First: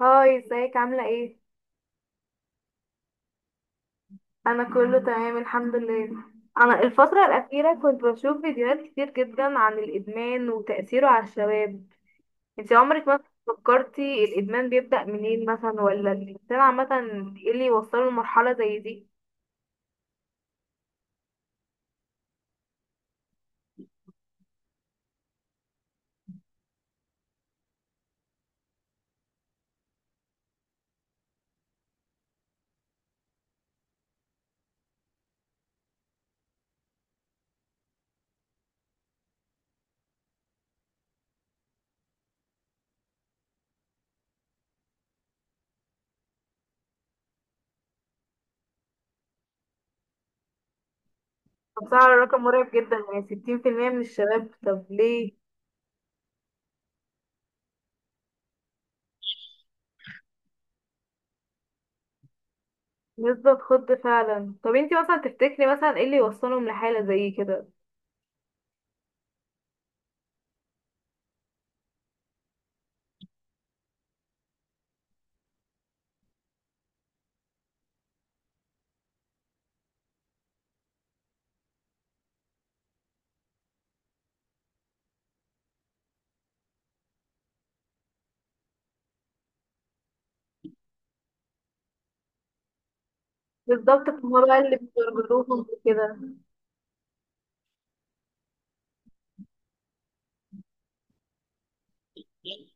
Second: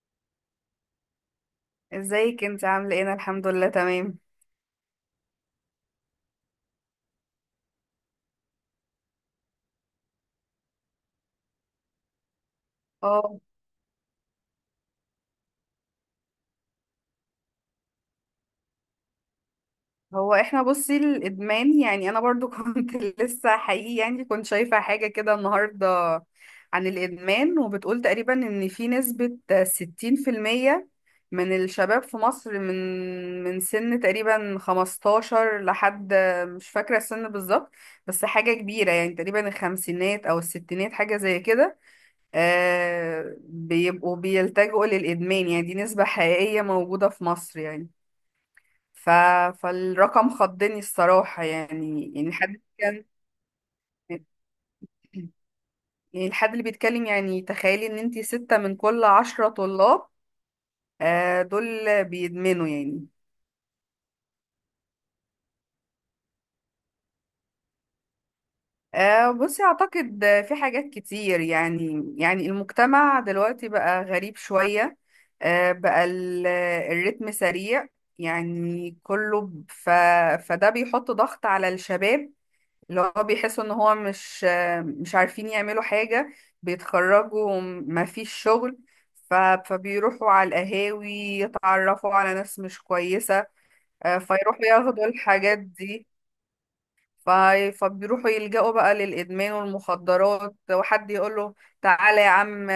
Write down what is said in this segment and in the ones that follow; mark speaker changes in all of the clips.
Speaker 1: هاي، ازيك عاملة ايه؟
Speaker 2: ازيك انت عامله ايه؟ انا الحمد لله تمام.
Speaker 1: انا كله تمام الحمد لله. انا الفترة الاخيرة كنت بشوف فيديوهات كتير جدا عن الادمان وتأثيره على الشباب. انت عمرك ما
Speaker 2: اه،
Speaker 1: فكرتي الادمان بيبدأ منين مثلا ولا الانسان عامة ايه اللي يوصله لمرحلة زي دي؟
Speaker 2: هو احنا بصي الادمان، يعني انا برضو كنت لسه حقيقي، يعني كنت شايفه حاجه كده النهارده عن الادمان وبتقول تقريبا ان في نسبه 60% من الشباب في مصر من سن تقريبا 15 لحد، مش فاكره السن بالظبط، بس حاجه كبيره يعني تقريبا الخمسينات او الستينات حاجه زي كده. آه، بيبقوا بيلجأوا للإدمان. يعني دي نسبة حقيقية موجودة في مصر يعني. ف... فالرقم خضني الصراحة،
Speaker 1: بصراحة
Speaker 2: يعني يعني
Speaker 1: الرقم
Speaker 2: حد
Speaker 1: مرعب جدا،
Speaker 2: كان
Speaker 1: يعني ستين في المية من الشباب؟ طب ليه؟
Speaker 2: يعني الحد اللي بيتكلم، يعني تخيلي ان انتي ستة من كل عشرة طلاب آه دول بيدمنوا يعني.
Speaker 1: نسبة خض فعلا. طب انت مثلا تفتكري مثلا ايه اللي يوصلهم لحالة زي كده؟
Speaker 2: بصي أعتقد في حاجات كتير، يعني يعني المجتمع دلوقتي بقى غريب شوية. بقى الريتم سريع. يعني كله ب- ف فده بيحط ضغط على الشباب، اللي هو بيحسوا إن هو مش عارفين يعملوا حاجة. بيتخرجوا ما فيش شغل، فبيروحوا على القهاوي، يتعرفوا على ناس مش كويسة.
Speaker 1: بالظبط، هما بقى
Speaker 2: فيروحوا
Speaker 1: اللي
Speaker 2: ياخدوا الحاجات
Speaker 1: بيربطوهم
Speaker 2: دي.
Speaker 1: بكده.
Speaker 2: ف- فبيروحوا يلجأوا بقى للإدمان والمخدرات، وحد يقوله تعالى يا عم،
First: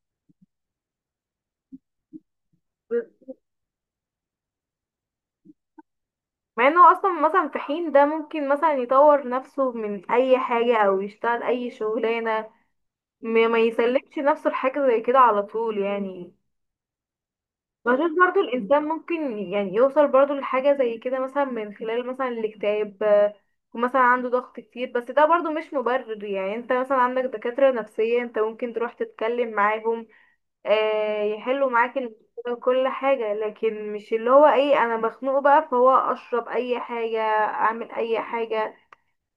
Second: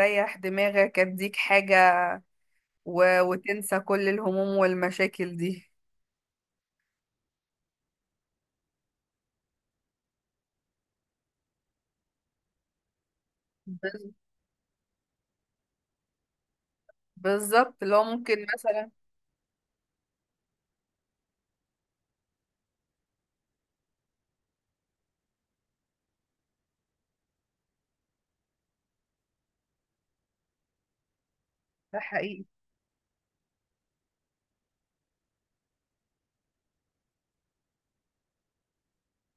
Speaker 2: ريح دماغك، اديك حاجة وتنسى كل الهموم والمشاكل دي.
Speaker 1: مع انه اصلا مثلا في حين ده ممكن مثلا يطور نفسه من اي حاجة او يشتغل اي شغلانة، ما
Speaker 2: بز-
Speaker 1: يسلمش نفسه لحاجة زي كده على طول يعني.
Speaker 2: بالظبط، اللي هو
Speaker 1: بشوف برضو
Speaker 2: ممكن
Speaker 1: الانسان
Speaker 2: مثلا.
Speaker 1: ممكن يعني يوصل برضو لحاجة زي كده مثلا من خلال مثلا الاكتئاب، ومثلا عنده ضغط كتير، بس ده برضو مش مبرر. يعني انت مثلا عندك دكاترة نفسية، انت ممكن تروح تتكلم معاهم، يحلوا معاك
Speaker 2: ده حقيقي.
Speaker 1: المشكلة وكل حاجة. لكن مش اللي هو ايه، انا مخنوق بقى فهو اشرب اي حاجة اعمل اي حاجة.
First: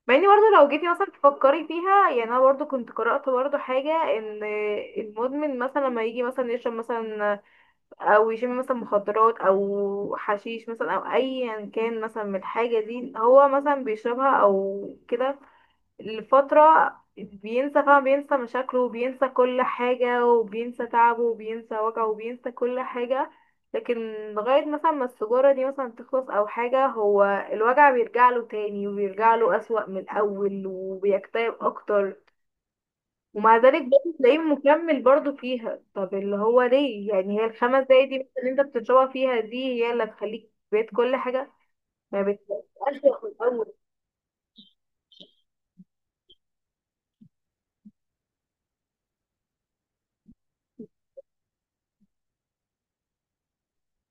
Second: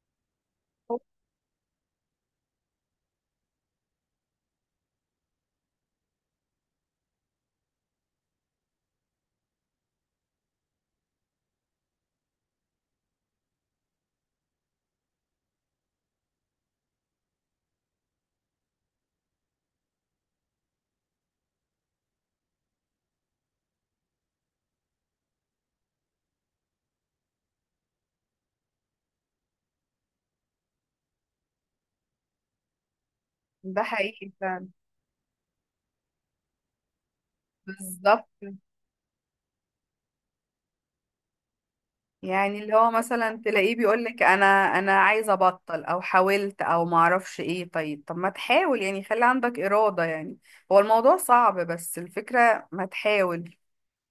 Speaker 1: مع اني برضه لو جيتي مثلا تفكري فيها، يعني انا برضه كنت قرأت برضه حاجة ان المدمن مثلا لما يجي مثلا يشرب مثلا، او يشم مثلا مخدرات او حشيش مثلا او ايا كان مثلا من الحاجة دي، هو مثلا بيشربها او كده لفترة، بينسى فعلا، بينسى مشاكله وبينسى كل حاجة وبينسى تعبه وبينسى وجعه وبينسى كل حاجة. لكن لغاية مثلا ما السجارة دي مثلا تخلص أو حاجة، هو الوجع بيرجع له تاني، وبيرجع له أسوأ من الأول وبيكتئب أكتر. ومع ذلك
Speaker 2: ده
Speaker 1: برضه
Speaker 2: حقيقي
Speaker 1: تلاقيه
Speaker 2: فعلا،
Speaker 1: مكمل برضه فيها. طب اللي هو ليه؟ يعني هي الخمس دقايق دي
Speaker 2: بالظبط.
Speaker 1: مثلا اللي انت بتشربها فيها دي هي اللي هتخليك بقيت كل حاجة ما
Speaker 2: يعني اللي هو
Speaker 1: بتبقاش أسوأ من
Speaker 2: مثلا
Speaker 1: الأول؟
Speaker 2: تلاقيه بيقولك انا عايز ابطل، او حاولت او معرفش ايه، طيب طب ما تحاول، يعني خلي عندك إرادة يعني. هو الموضوع صعب، بس الفكرة ما تحاول.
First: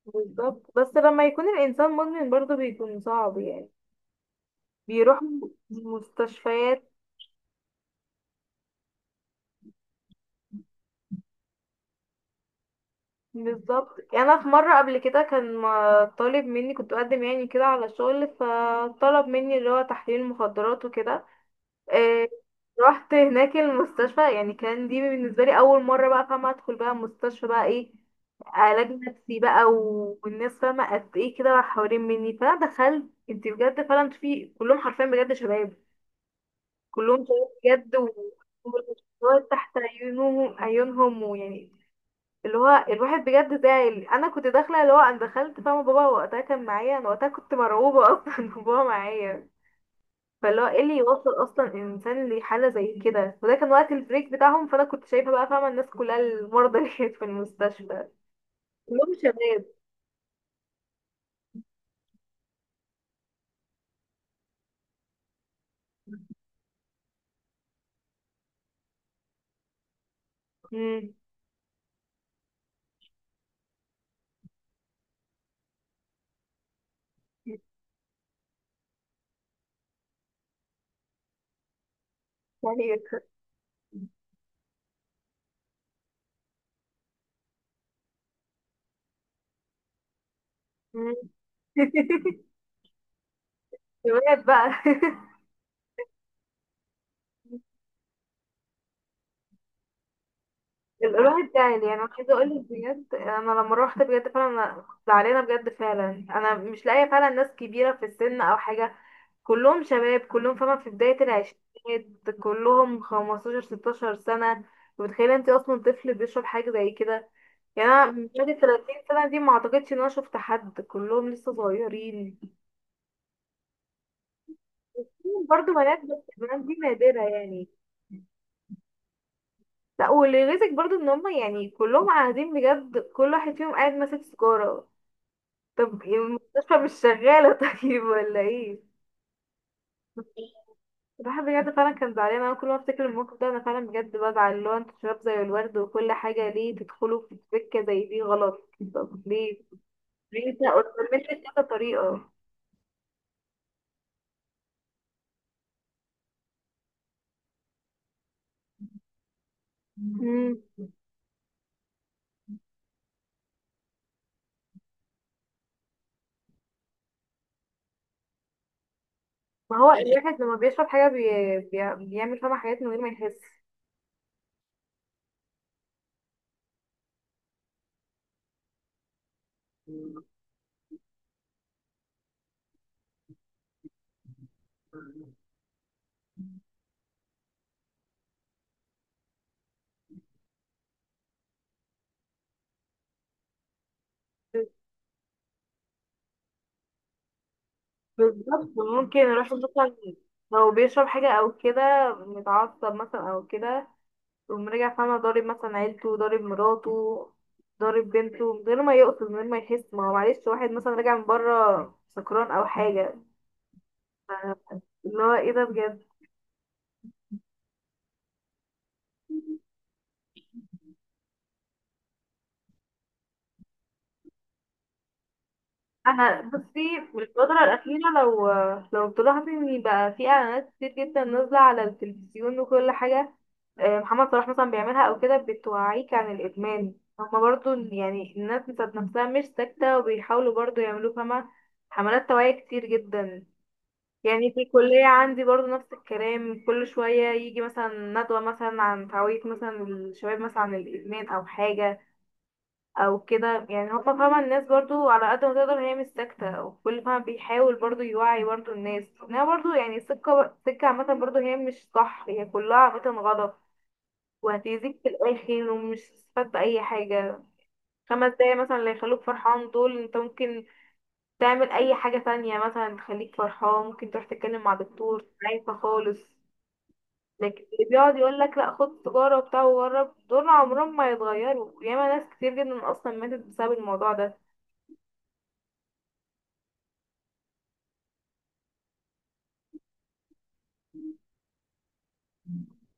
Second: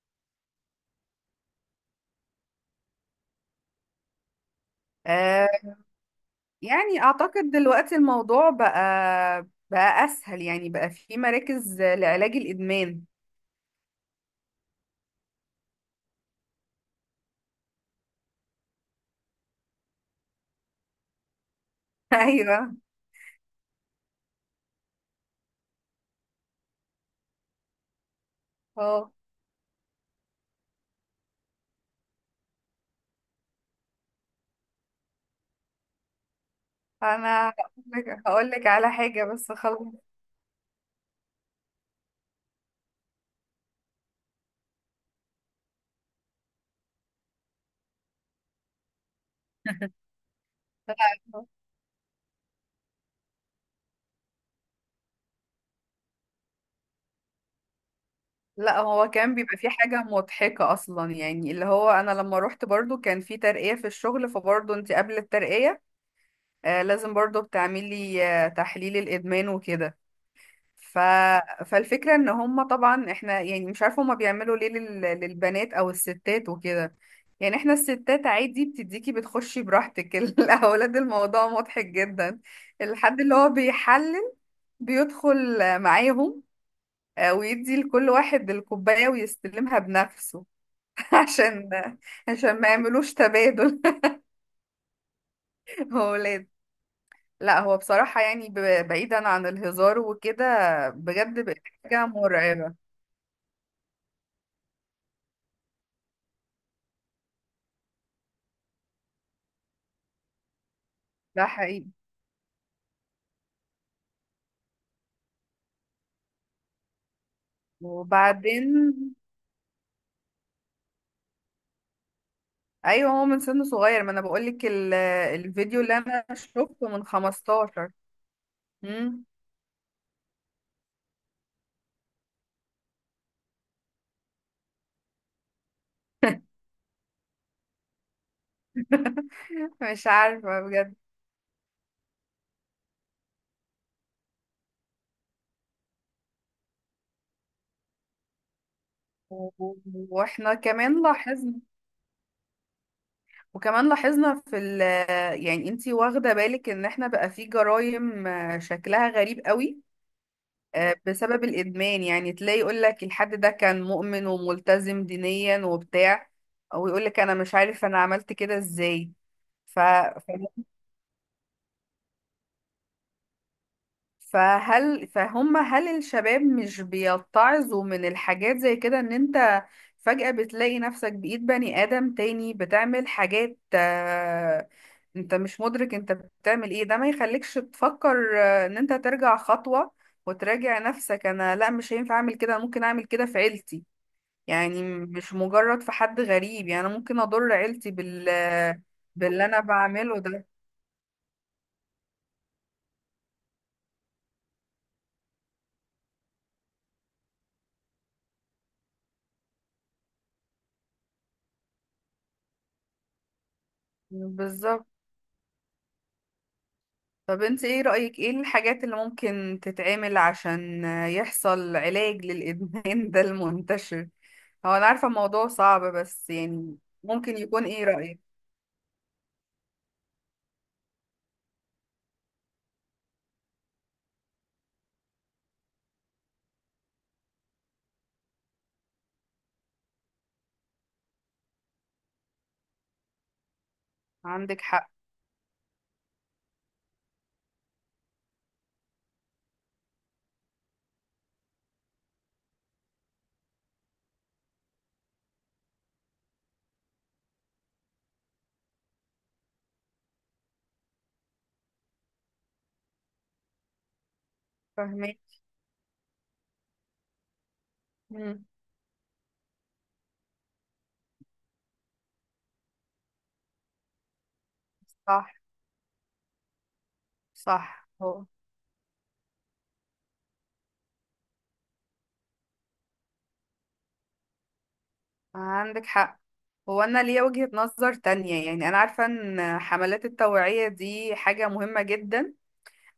Speaker 1: بالظبط. بس لما يكون الإنسان مدمن برضه بيكون صعب يعني. بيروح
Speaker 2: آه،
Speaker 1: مستشفيات.
Speaker 2: يعني اعتقد دلوقتي الموضوع بقى اسهل، يعني بقى في مراكز لعلاج الادمان.
Speaker 1: بالظبط، أنا في مرة قبل كده كان طالب مني، كنت بقدم يعني كده على شغل، فطلب مني اللي هو تحليل مخدرات وكده. إيه،
Speaker 2: ايوه.
Speaker 1: رحت هناك المستشفى، يعني كان دي بالنسبة لي أول مرة بقى فاهمة أدخل بقى مستشفى بقى، إيه، علاج
Speaker 2: اه،
Speaker 1: نفسي بقى، والناس فاهمة قد إيه كده حوالين مني، فأنا دخلت. انت بجد فعلا في كلهم حرفيا بجد شباب، كلهم شباب
Speaker 2: انا هقول
Speaker 1: بجد،
Speaker 2: لك هقول لك على حاجه
Speaker 1: والموضوع
Speaker 2: بس
Speaker 1: تحت
Speaker 2: خلاص.
Speaker 1: عيونهم ويعني اللي هو الواحد بجد زعل. انا كنت داخله، اللي هو انا دخلت فاهمه بابا وقتها كان معايا، انا وقتها كنت مرعوبه اصلا إن بابا معايا. فاللي هو ايه اللي يوصل
Speaker 2: لا.
Speaker 1: اصلا الانسان لحاله زي كده؟ وده كان وقت البريك بتاعهم، فانا كنت شايفه بقى فاهمه الناس كلها المرضى اللي كانت في المستشفى
Speaker 2: لا، هو
Speaker 1: كلهم
Speaker 2: كان بيبقى
Speaker 1: شباب.
Speaker 2: في حاجه مضحكه اصلا، يعني اللي هو انا لما روحت برضو كان في ترقيه في الشغل، فبرضو انت قبل الترقيه آه لازم برضو بتعملي آه تحليل الادمان وكده. ف...
Speaker 1: امم
Speaker 2: فالفكره ان هم طبعا، احنا يعني مش عارفه هم بيعملوا ليه للبنات او الستات وكده. يعني احنا الستات عادي، بتديكي، بتخشي براحتك. الاولاد الموضوع مضحك جدا.
Speaker 1: يعني
Speaker 2: الحد اللي هو بيحلل بيدخل معاهم، آه، ويدي لكل واحد الكوباية ويستلمها بنفسه عشان عشان ما يعملوش تبادل.
Speaker 1: شباب بقى.
Speaker 2: هو ولاد. لا هو بصراحة يعني بعيدا عن الهزار وكده
Speaker 1: يبقى
Speaker 2: بجد
Speaker 1: الواحد
Speaker 2: بقت
Speaker 1: تعالي يعني
Speaker 2: حاجة
Speaker 1: انا عايزه اقول لك
Speaker 2: مرعبة.
Speaker 1: بجد، انا لما روحت بجد فعلا، أنا كنت زعلانه بجد فعلا، انا مش لاقيه فعلا ناس كبيره في السن او حاجه، كلهم شباب، كلهم فاهمه في بدايه
Speaker 2: ده حقيقي.
Speaker 1: العشرينات، كلهم 15 16 سنه. متخيله انت اصلا طفل بيشرب حاجه زي كده؟ يعني انا من بعد ال 30
Speaker 2: وبعدين
Speaker 1: سنه دي ما اعتقدش ان انا شفت حد، كلهم لسه صغيرين.
Speaker 2: ايوه، هو من سن صغير. ما انا بقولك
Speaker 1: برضه
Speaker 2: الفيديو اللي
Speaker 1: بنات، بس
Speaker 2: انا
Speaker 1: البنات دي
Speaker 2: شفته من
Speaker 1: نادره يعني.
Speaker 2: 15. مم.
Speaker 1: لا، واللي يغيظك برضو ان هم يعني كلهم قاعدين بجد، كل واحد فيهم قاعد ماسك سيجارة. طب المستشفى مش شغالة طيب ولا ايه؟
Speaker 2: مش عارفة بجد.
Speaker 1: الواحد بجد فعلا كان زعلان. انا كل ما افتكر الموقف ده انا فعلا بجد بزعل، اللي هو انتوا شباب زي الورد وكل حاجة، ليه تدخلوا في سكة زي دي غلط؟ طب
Speaker 2: و-
Speaker 1: ليه؟
Speaker 2: و-
Speaker 1: ليه
Speaker 2: واحنا
Speaker 1: انت قلت
Speaker 2: كمان لاحظنا،
Speaker 1: كذا طريقة.
Speaker 2: وكمان لاحظنا في ال، يعني انتي واخدة بالك ان احنا بقى في جرائم آه، شكلها غريب قوي،
Speaker 1: مم.
Speaker 2: آه، بسبب الادمان. يعني تلاقي يقول لك الحد ده كان مؤمن وملتزم دينيا وبتاع، ويقول لك انا مش عارف انا عملت كده ازاي.
Speaker 1: ما
Speaker 2: ف...
Speaker 1: هو الواحد لما بيشرب حاجة بيعمل فيها حاجات من غير ما يحس.
Speaker 2: فهل هل الشباب مش بيتعظوا من الحاجات زي كده؟ ان انت فجأة بتلاقي نفسك بإيد بني آدم تاني بتعمل حاجات، آه، انت مش مدرك انت بتعمل ايه. ده ما يخليكش تفكر، آه، ان انت ترجع خطوة وتراجع نفسك؟ انا لا، مش هينفع اعمل كده، أنا ممكن اعمل كده في عيلتي. يعني مش مجرد في حد غريب، يعني أنا ممكن اضر عيلتي
Speaker 1: بالظبط، ممكن
Speaker 2: باللي
Speaker 1: الواحد
Speaker 2: انا
Speaker 1: مثلا
Speaker 2: بعمله ده.
Speaker 1: لو بيشرب حاجة أو كده، متعصب مثلا أو كده، يقوم رجع فاهمة ضارب مثلا عيلته، ضارب مراته، ضارب بنته من غير ما يقصد من غير ما يحس، ما هو معلش واحد مثلا راجع من بره سكران او حاجة.
Speaker 2: بالظبط.
Speaker 1: اللي هو ايه ده بجد.
Speaker 2: طب انت ايه رأيك ايه الحاجات اللي ممكن تتعمل عشان يحصل علاج للإدمان ده المنتشر؟ هو انا عارفة الموضوع صعب، بس
Speaker 1: انا
Speaker 2: يعني
Speaker 1: بصي من
Speaker 2: ممكن
Speaker 1: الفترة
Speaker 2: يكون ايه
Speaker 1: الأخيرة،
Speaker 2: رأيك.
Speaker 1: لو لو تلاحظي ان بقى في اعلانات كتير جدا نازلة على التلفزيون وكل حاجة، محمد صلاح مثلا بيعملها او كده، بتوعيك عن الادمان. هما برضو يعني الناس بتاعت نفسها مش ساكتة، وبيحاولوا برضو يعملوا فاهمة حملات توعية كتير جدا. يعني
Speaker 2: عندك
Speaker 1: في
Speaker 2: حق.
Speaker 1: الكلية عندي برضو نفس الكلام، كل شوية يجي مثلا ندوة مثلا عن تعويض مثلا الشباب مثلا عن الإدمان أو حاجة أو كده. يعني هما فاهمة الناس برضو على قد ما تقدر هي مش ساكتة، وكل فاهمة بيحاول برضو يوعي برضو الناس إنها برضو يعني سكة سكة عامة برضو هي مش صح، هي كلها عامة غلط وهتأذيك في
Speaker 2: فاهمك.
Speaker 1: الآخر، ومش هتستفاد بأي حاجة. خمس
Speaker 2: مم.
Speaker 1: دقايق مثلا اللي يخلوك فرحان دول، انت ممكن تعمل أي حاجة تانية مثلا تخليك فرحان، ممكن تروح تتكلم مع دكتور
Speaker 2: صح.
Speaker 1: عايزة خالص. لكن
Speaker 2: صح
Speaker 1: اللي بيقعد
Speaker 2: هو.
Speaker 1: يقول لك لا خد تجارة وبتاع وجرب، دول عمرهم ما يتغيروا. ياما ناس كتير جدا اصلا ماتت بسبب الموضوع ده،
Speaker 2: عندك حق. هو انا ليا وجهة نظر تانية. يعني انا عارفة ان حملات التوعية دي حاجة مهمة جدا،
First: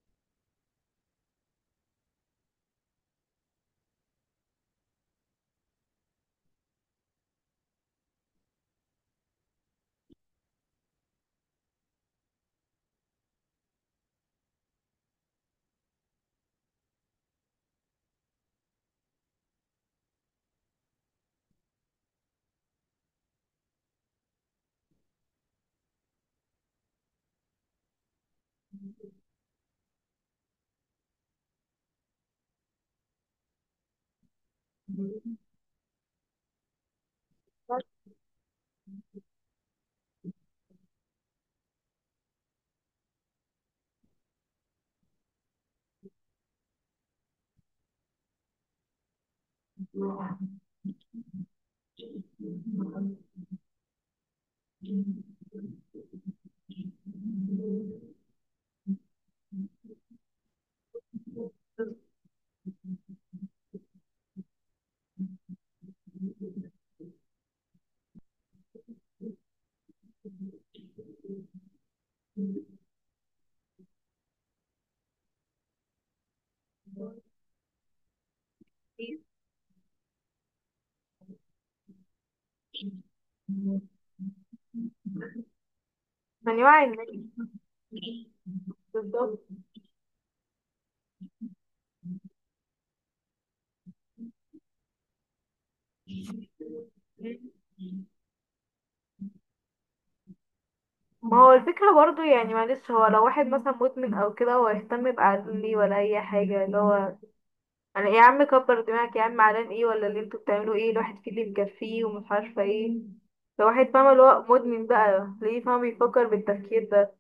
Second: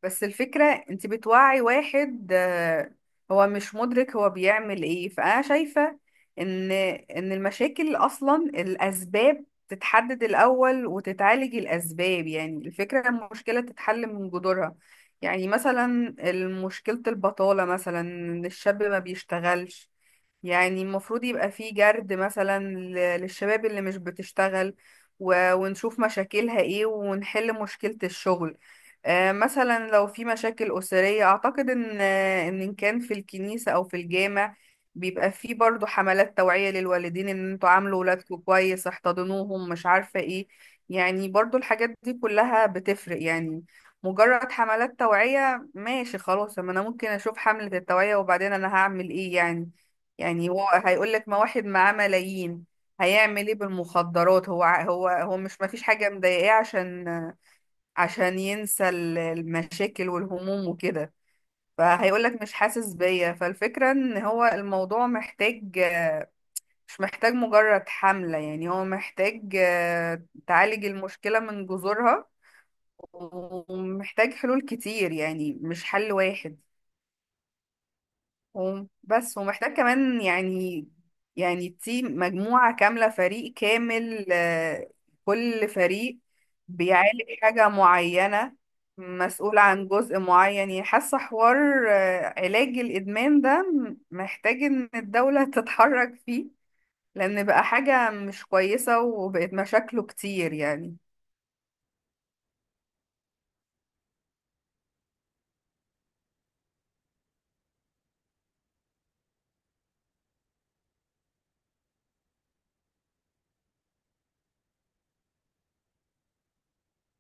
Speaker 2: بس الفكرة انت بتوعي واحد آه، هو مش مدرك هو بيعمل ايه. فأنا شايفة ان المشاكل اصلا الاسباب تتحدد الاول وتتعالج الاسباب. يعني الفكرة المشكلة تتحل من جذورها. يعني مثلا مشكلة البطالة مثلا ان الشاب ما بيشتغلش، يعني المفروض يبقى فيه جرد مثلا للشباب اللي مش بتشتغل، ونشوف مشاكلها ايه ونحل مشكلة الشغل. آه، مثلا لو في مشاكل أسرية أعتقد إن آه، إن كان في الكنيسة أو في الجامع بيبقى فيه برضو حملات توعية للوالدين إن انتوا
Speaker 1: ناس
Speaker 2: عاملوا ولادكم كويس، احتضنوهم، مش عارفة ايه. يعني برضو الحاجات دي كلها بتفرق يعني. مجرد حملات توعية ماشي خلاص، أما أنا ممكن أشوف حملة التوعية وبعدين أنا هعمل ايه يعني. يعني هو هيقول لك ما واحد معاه ملايين، هيعمل ايه بالمخدرات؟ هو هو مش ما فيش حاجة مضايقاه عشان ينسى المشاكل والهموم وكده. فهيقول لك مش حاسس بيا. فالفكرة ان هو الموضوع محتاج، مش محتاج مجرد حملة، يعني هو محتاج آه، تعالج المشكلة من جذورها، ومحتاج حلول كتير يعني مش حل واحد، و-
Speaker 1: كتير.
Speaker 2: بس ومحتاج كمان يعني، يعني تيم، مجموعة كاملة، فريق كامل، آه، كل فريق
Speaker 1: من يوعي الناس؟
Speaker 2: بيعالج حاجة معينة،
Speaker 1: بالظبط.
Speaker 2: مسؤول عن جزء معين. يعني حاسة حوار، آه، علاج الإدمان ده محتاج إن الدولة تتحرك فيه، لأن بقى حاجة مش كويسة وبقت مشاكله كتير يعني.
Speaker 1: ما هو الفكرة برضو يعني معلش، هو لو واحد مثلا مدمن او كده، هو يهتم بعقله ليه؟ ولا اي حاجة اللي هو انا ايه يا عم كبر دماغك يا عم علان، ايه ولا اللي انتوا بتعملوا ايه؟ الواحد فيه اللي مكفيه ومش عارفة ايه. لو واحد فاهم اللي هو مدمن، بقى ليه فاهم يفكر بالتفكير ده؟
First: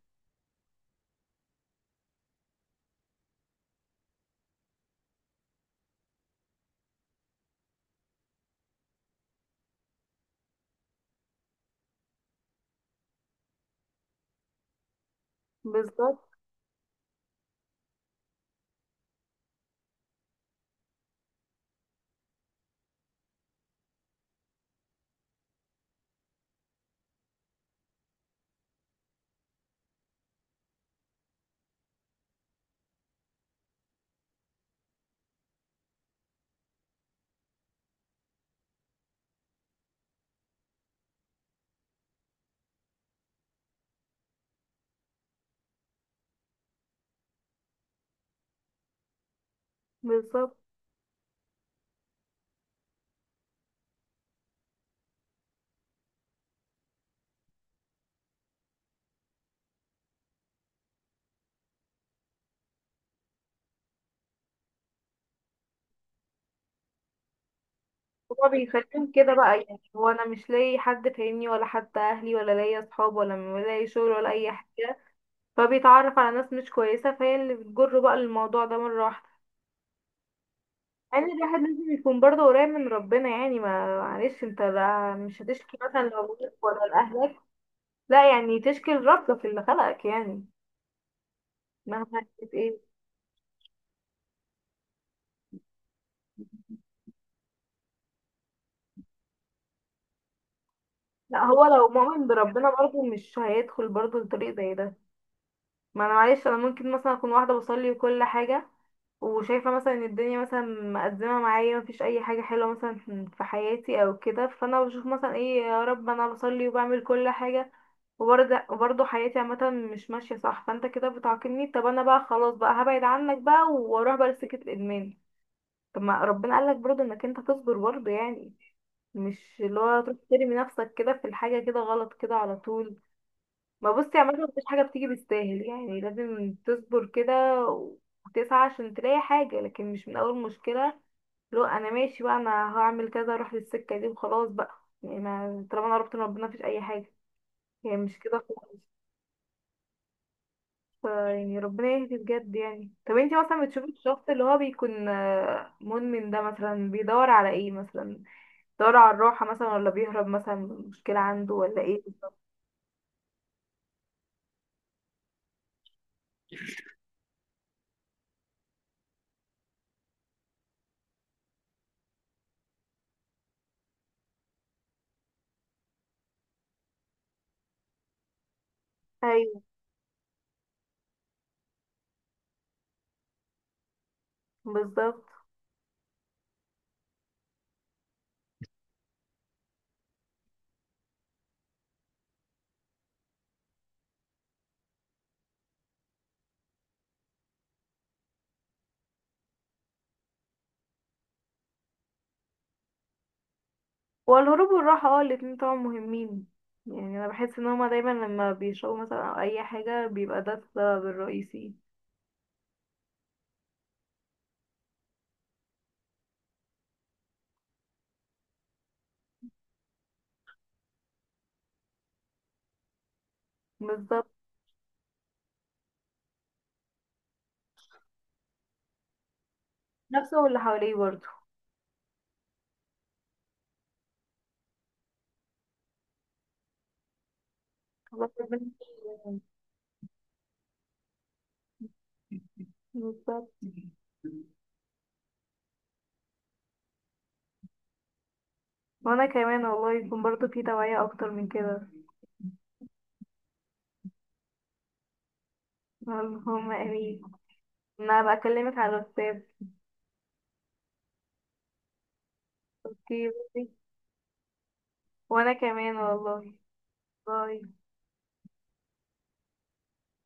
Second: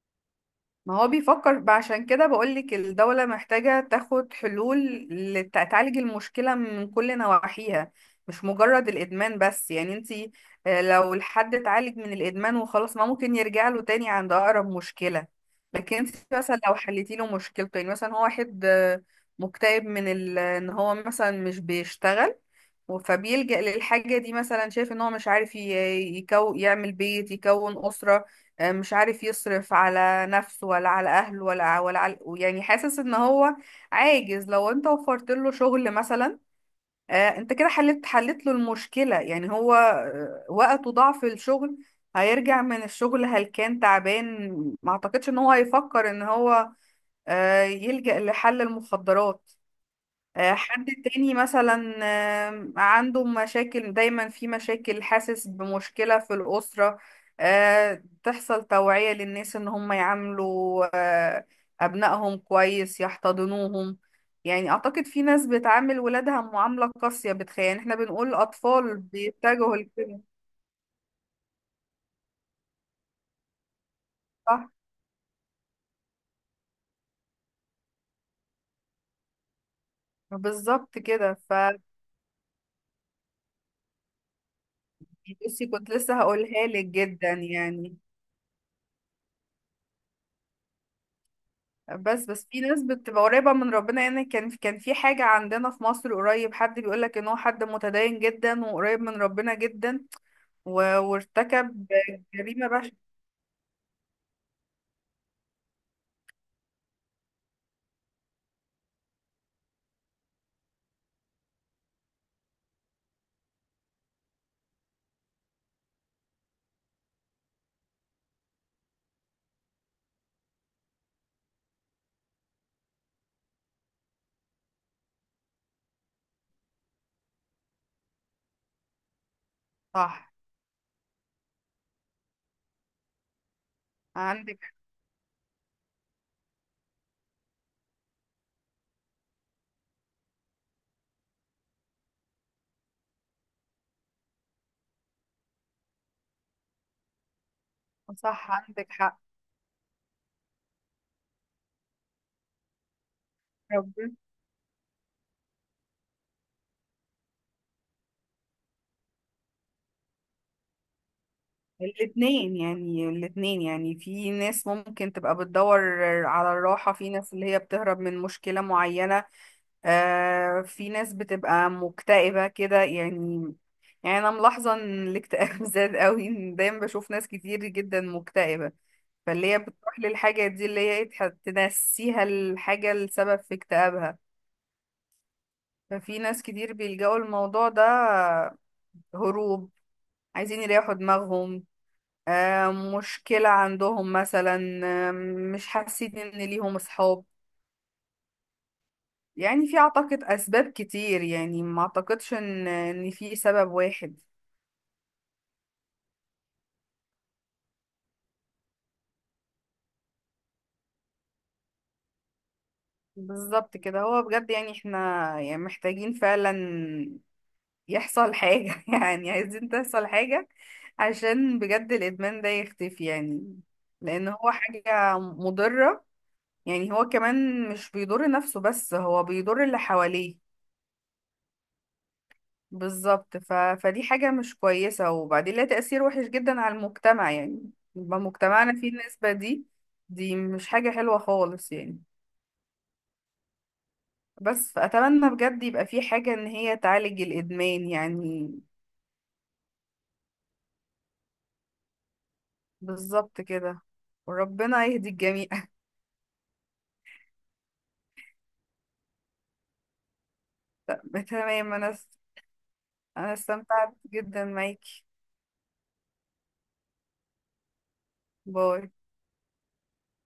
Speaker 2: ما هو بيفكر بقى، عشان كده بقولك الدولة محتاجة تاخد حلول تعالج المشكلة من كل نواحيها، مش مجرد الإدمان بس. يعني انتي آه، لو الحد اتعالج من الإدمان وخلاص، ما ممكن يرجع له تاني عند أقرب مشكلة. لكن انتي
Speaker 1: بالظبط.
Speaker 2: مثلا لو حليتي له مشكلته، يعني مثلا هو واحد آه، مكتئب من ان هو مثلا مش بيشتغل، فبيلجأ للحاجة دي. مثلا شايف ان هو مش عارف ي- يكو يعمل بيت، يكون أسرة، آه، مش عارف يصرف على نفسه ولا على أهله ولا على، يعني حاسس ان هو عاجز. لو انت وفرت له شغل مثلا، آه، انت كده حلت له المشكلة. يعني هو آه، وقته ضعف الشغل، هيرجع من الشغل هلكان تعبان، ما اعتقدش ان هو هيفكر ان هو آه، يلجأ لحل المخدرات. آه،
Speaker 1: بالظبط،
Speaker 2: حد تاني مثلا آه، عنده مشاكل دايما، في مشاكل، حاسس بمشكلة في الأسرة، آه، تحصل توعية للناس إن هم يعاملوا آه، أبنائهم كويس، يحتضنوهم. يعني أعتقد في ناس بتعامل ولادها معاملة قاسية، بتخيل يعني إحنا بنقول
Speaker 1: هو
Speaker 2: أطفال
Speaker 1: بيخليهم كده بقى،
Speaker 2: بيتجهوا
Speaker 1: يعني هو
Speaker 2: لكده.
Speaker 1: انا مش لاقي حد فاهمني ولا حتى اهلي، ولا لاقي اصحاب، ولا لاقي شغل، ولا اي
Speaker 2: صح.
Speaker 1: حاجه، فبيتعرف على ناس مش كويسه، فهي اللي بتجره بقى الموضوع ده مره واحده.
Speaker 2: بالظبط
Speaker 1: يعني
Speaker 2: كده. ف،
Speaker 1: الواحد لازم يكون برضه قريب من ربنا. يعني ما معلش انت، لا مش
Speaker 2: بصي
Speaker 1: هتشكي
Speaker 2: كنت
Speaker 1: مثلا
Speaker 2: لسه
Speaker 1: لابوك
Speaker 2: هقولها
Speaker 1: ولا
Speaker 2: لك جدا
Speaker 1: لاهلك،
Speaker 2: يعني.
Speaker 1: لا يعني تشكي لربك اللي خلقك، يعني مهما
Speaker 2: بس بس
Speaker 1: كانت
Speaker 2: في ناس
Speaker 1: ايه.
Speaker 2: بتبقى قريبة من ربنا، يعني كان كان في حاجة عندنا في مصر قريب، حد بيقولك ان هو حد متدين جدا وقريب من ربنا جدا، و...
Speaker 1: لا، هو
Speaker 2: وارتكب
Speaker 1: لو مؤمن
Speaker 2: جريمة
Speaker 1: بربنا برضه
Speaker 2: بشعة.
Speaker 1: مش هيدخل برضه لطريق زي ده. ما انا معلش، انا ممكن مثلا اكون واحده بصلي وكل حاجه، وشايفة مثلا ان الدنيا مثلا مقدمة معايا، مفيش اي حاجة حلوة مثلا في حياتي او كده، فانا بشوف مثلا ايه يا رب انا بصلي وبعمل كل حاجة، وبرضه حياتي عامة مش ماشية صح، فانت كده بتعاقبني. طب انا بقى خلاص بقى هبعد عنك بقى واروح بقى لسكة الادمان. طب ما ربنا قالك برضه انك انت تصبر برضه يعني، مش اللي هو تروح
Speaker 2: صح
Speaker 1: ترمي نفسك كده في الحاجة كده غلط كده على طول. ما بصي، عامة
Speaker 2: عندك
Speaker 1: مفيش حاجة بتيجي بالساهل، يعني لازم تصبر كده وتسعى عشان تلاقي حاجة، لكن مش من أول مشكلة لو أنا ماشي بقى أنا هعمل كذا أروح للسكة دي وخلاص بقى. يعني ما طالما أنا قربت من ربنا مفيش أي حاجة، يعني مش كده
Speaker 2: صح
Speaker 1: خالص.
Speaker 2: عندك حق.
Speaker 1: يعني ربنا يهدي بجد يعني. طب انتي مثلا بتشوفي
Speaker 2: ربنا.
Speaker 1: الشخص اللي هو بيكون، مدمن ده مثلا بيدور على ايه مثلا؟ بيدور على الراحة مثلا ولا بيهرب مثلا من مشكلة عنده ولا ايه؟
Speaker 2: الاتنين يعني، الاتنين يعني في ناس ممكن تبقى بتدور على الراحة، في ناس اللي هي بتهرب من مشكلة معينة، آه في ناس بتبقى مكتئبة كده يعني. يعني أنا ملاحظة إن الاكتئاب زاد قوي، إن دايما بشوف ناس كتير جدا مكتئبة، فاللي هي
Speaker 1: ايوه.
Speaker 2: بتروح للحاجة دي اللي هي تنسيها الحاجة السبب في اكتئابها.
Speaker 1: بالظبط،
Speaker 2: ففي ناس كتير بيلجأوا الموضوع ده، هروب، عايزين يريحوا دماغهم، آه، مشكلة عندهم مثلا، آه، مش حاسين إن ليهم أصحاب. يعني في أعتقد أسباب كتير، يعني ما أعتقدش إن في سبب واحد.
Speaker 1: هو الهروب والراحة، الاتنين طبعا مهمين. يعني انا بحس ان هما دايما لما بيشربوا مثلا او اي حاجة بيبقى ده السبب الرئيسي.
Speaker 2: بالظبط كده. هو بجد يعني احنا، يعني محتاجين فعلا يحصل حاجة، يعني عايزين تحصل حاجة عشان بجد الإدمان ده يختفي يعني، لأن
Speaker 1: بالظبط.
Speaker 2: هو حاجة مضرة. يعني هو كمان مش بيضر نفسه بس، هو بيضر اللي
Speaker 1: نفسه
Speaker 2: حواليه.
Speaker 1: واللي حواليه برضه.
Speaker 2: بالظبط فدي حاجة مش كويسة، وبعدين لها تأثير وحش جدا على المجتمع، يعني يبقى
Speaker 1: الله
Speaker 2: مجتمعنا فيه
Speaker 1: يخليك.
Speaker 2: النسبة دي، دي مش حاجة حلوة خالص يعني.
Speaker 1: بالظبط.
Speaker 2: بس فأتمنى بجد يبقى في حاجة إن هي تعالج الإدمان يعني.
Speaker 1: وانا كمان، والله يكون برضه في توعية اكتر من كده.
Speaker 2: بالظبط كده، وربنا يهدي الجميع.
Speaker 1: اللهم امين. انا بكلمك على الواتساب.
Speaker 2: تمام، أنا،
Speaker 1: اوكي،
Speaker 2: أنا
Speaker 1: باي.
Speaker 2: استمتعت جدا معاكي.
Speaker 1: وانا كمان والله، باي.
Speaker 2: باي.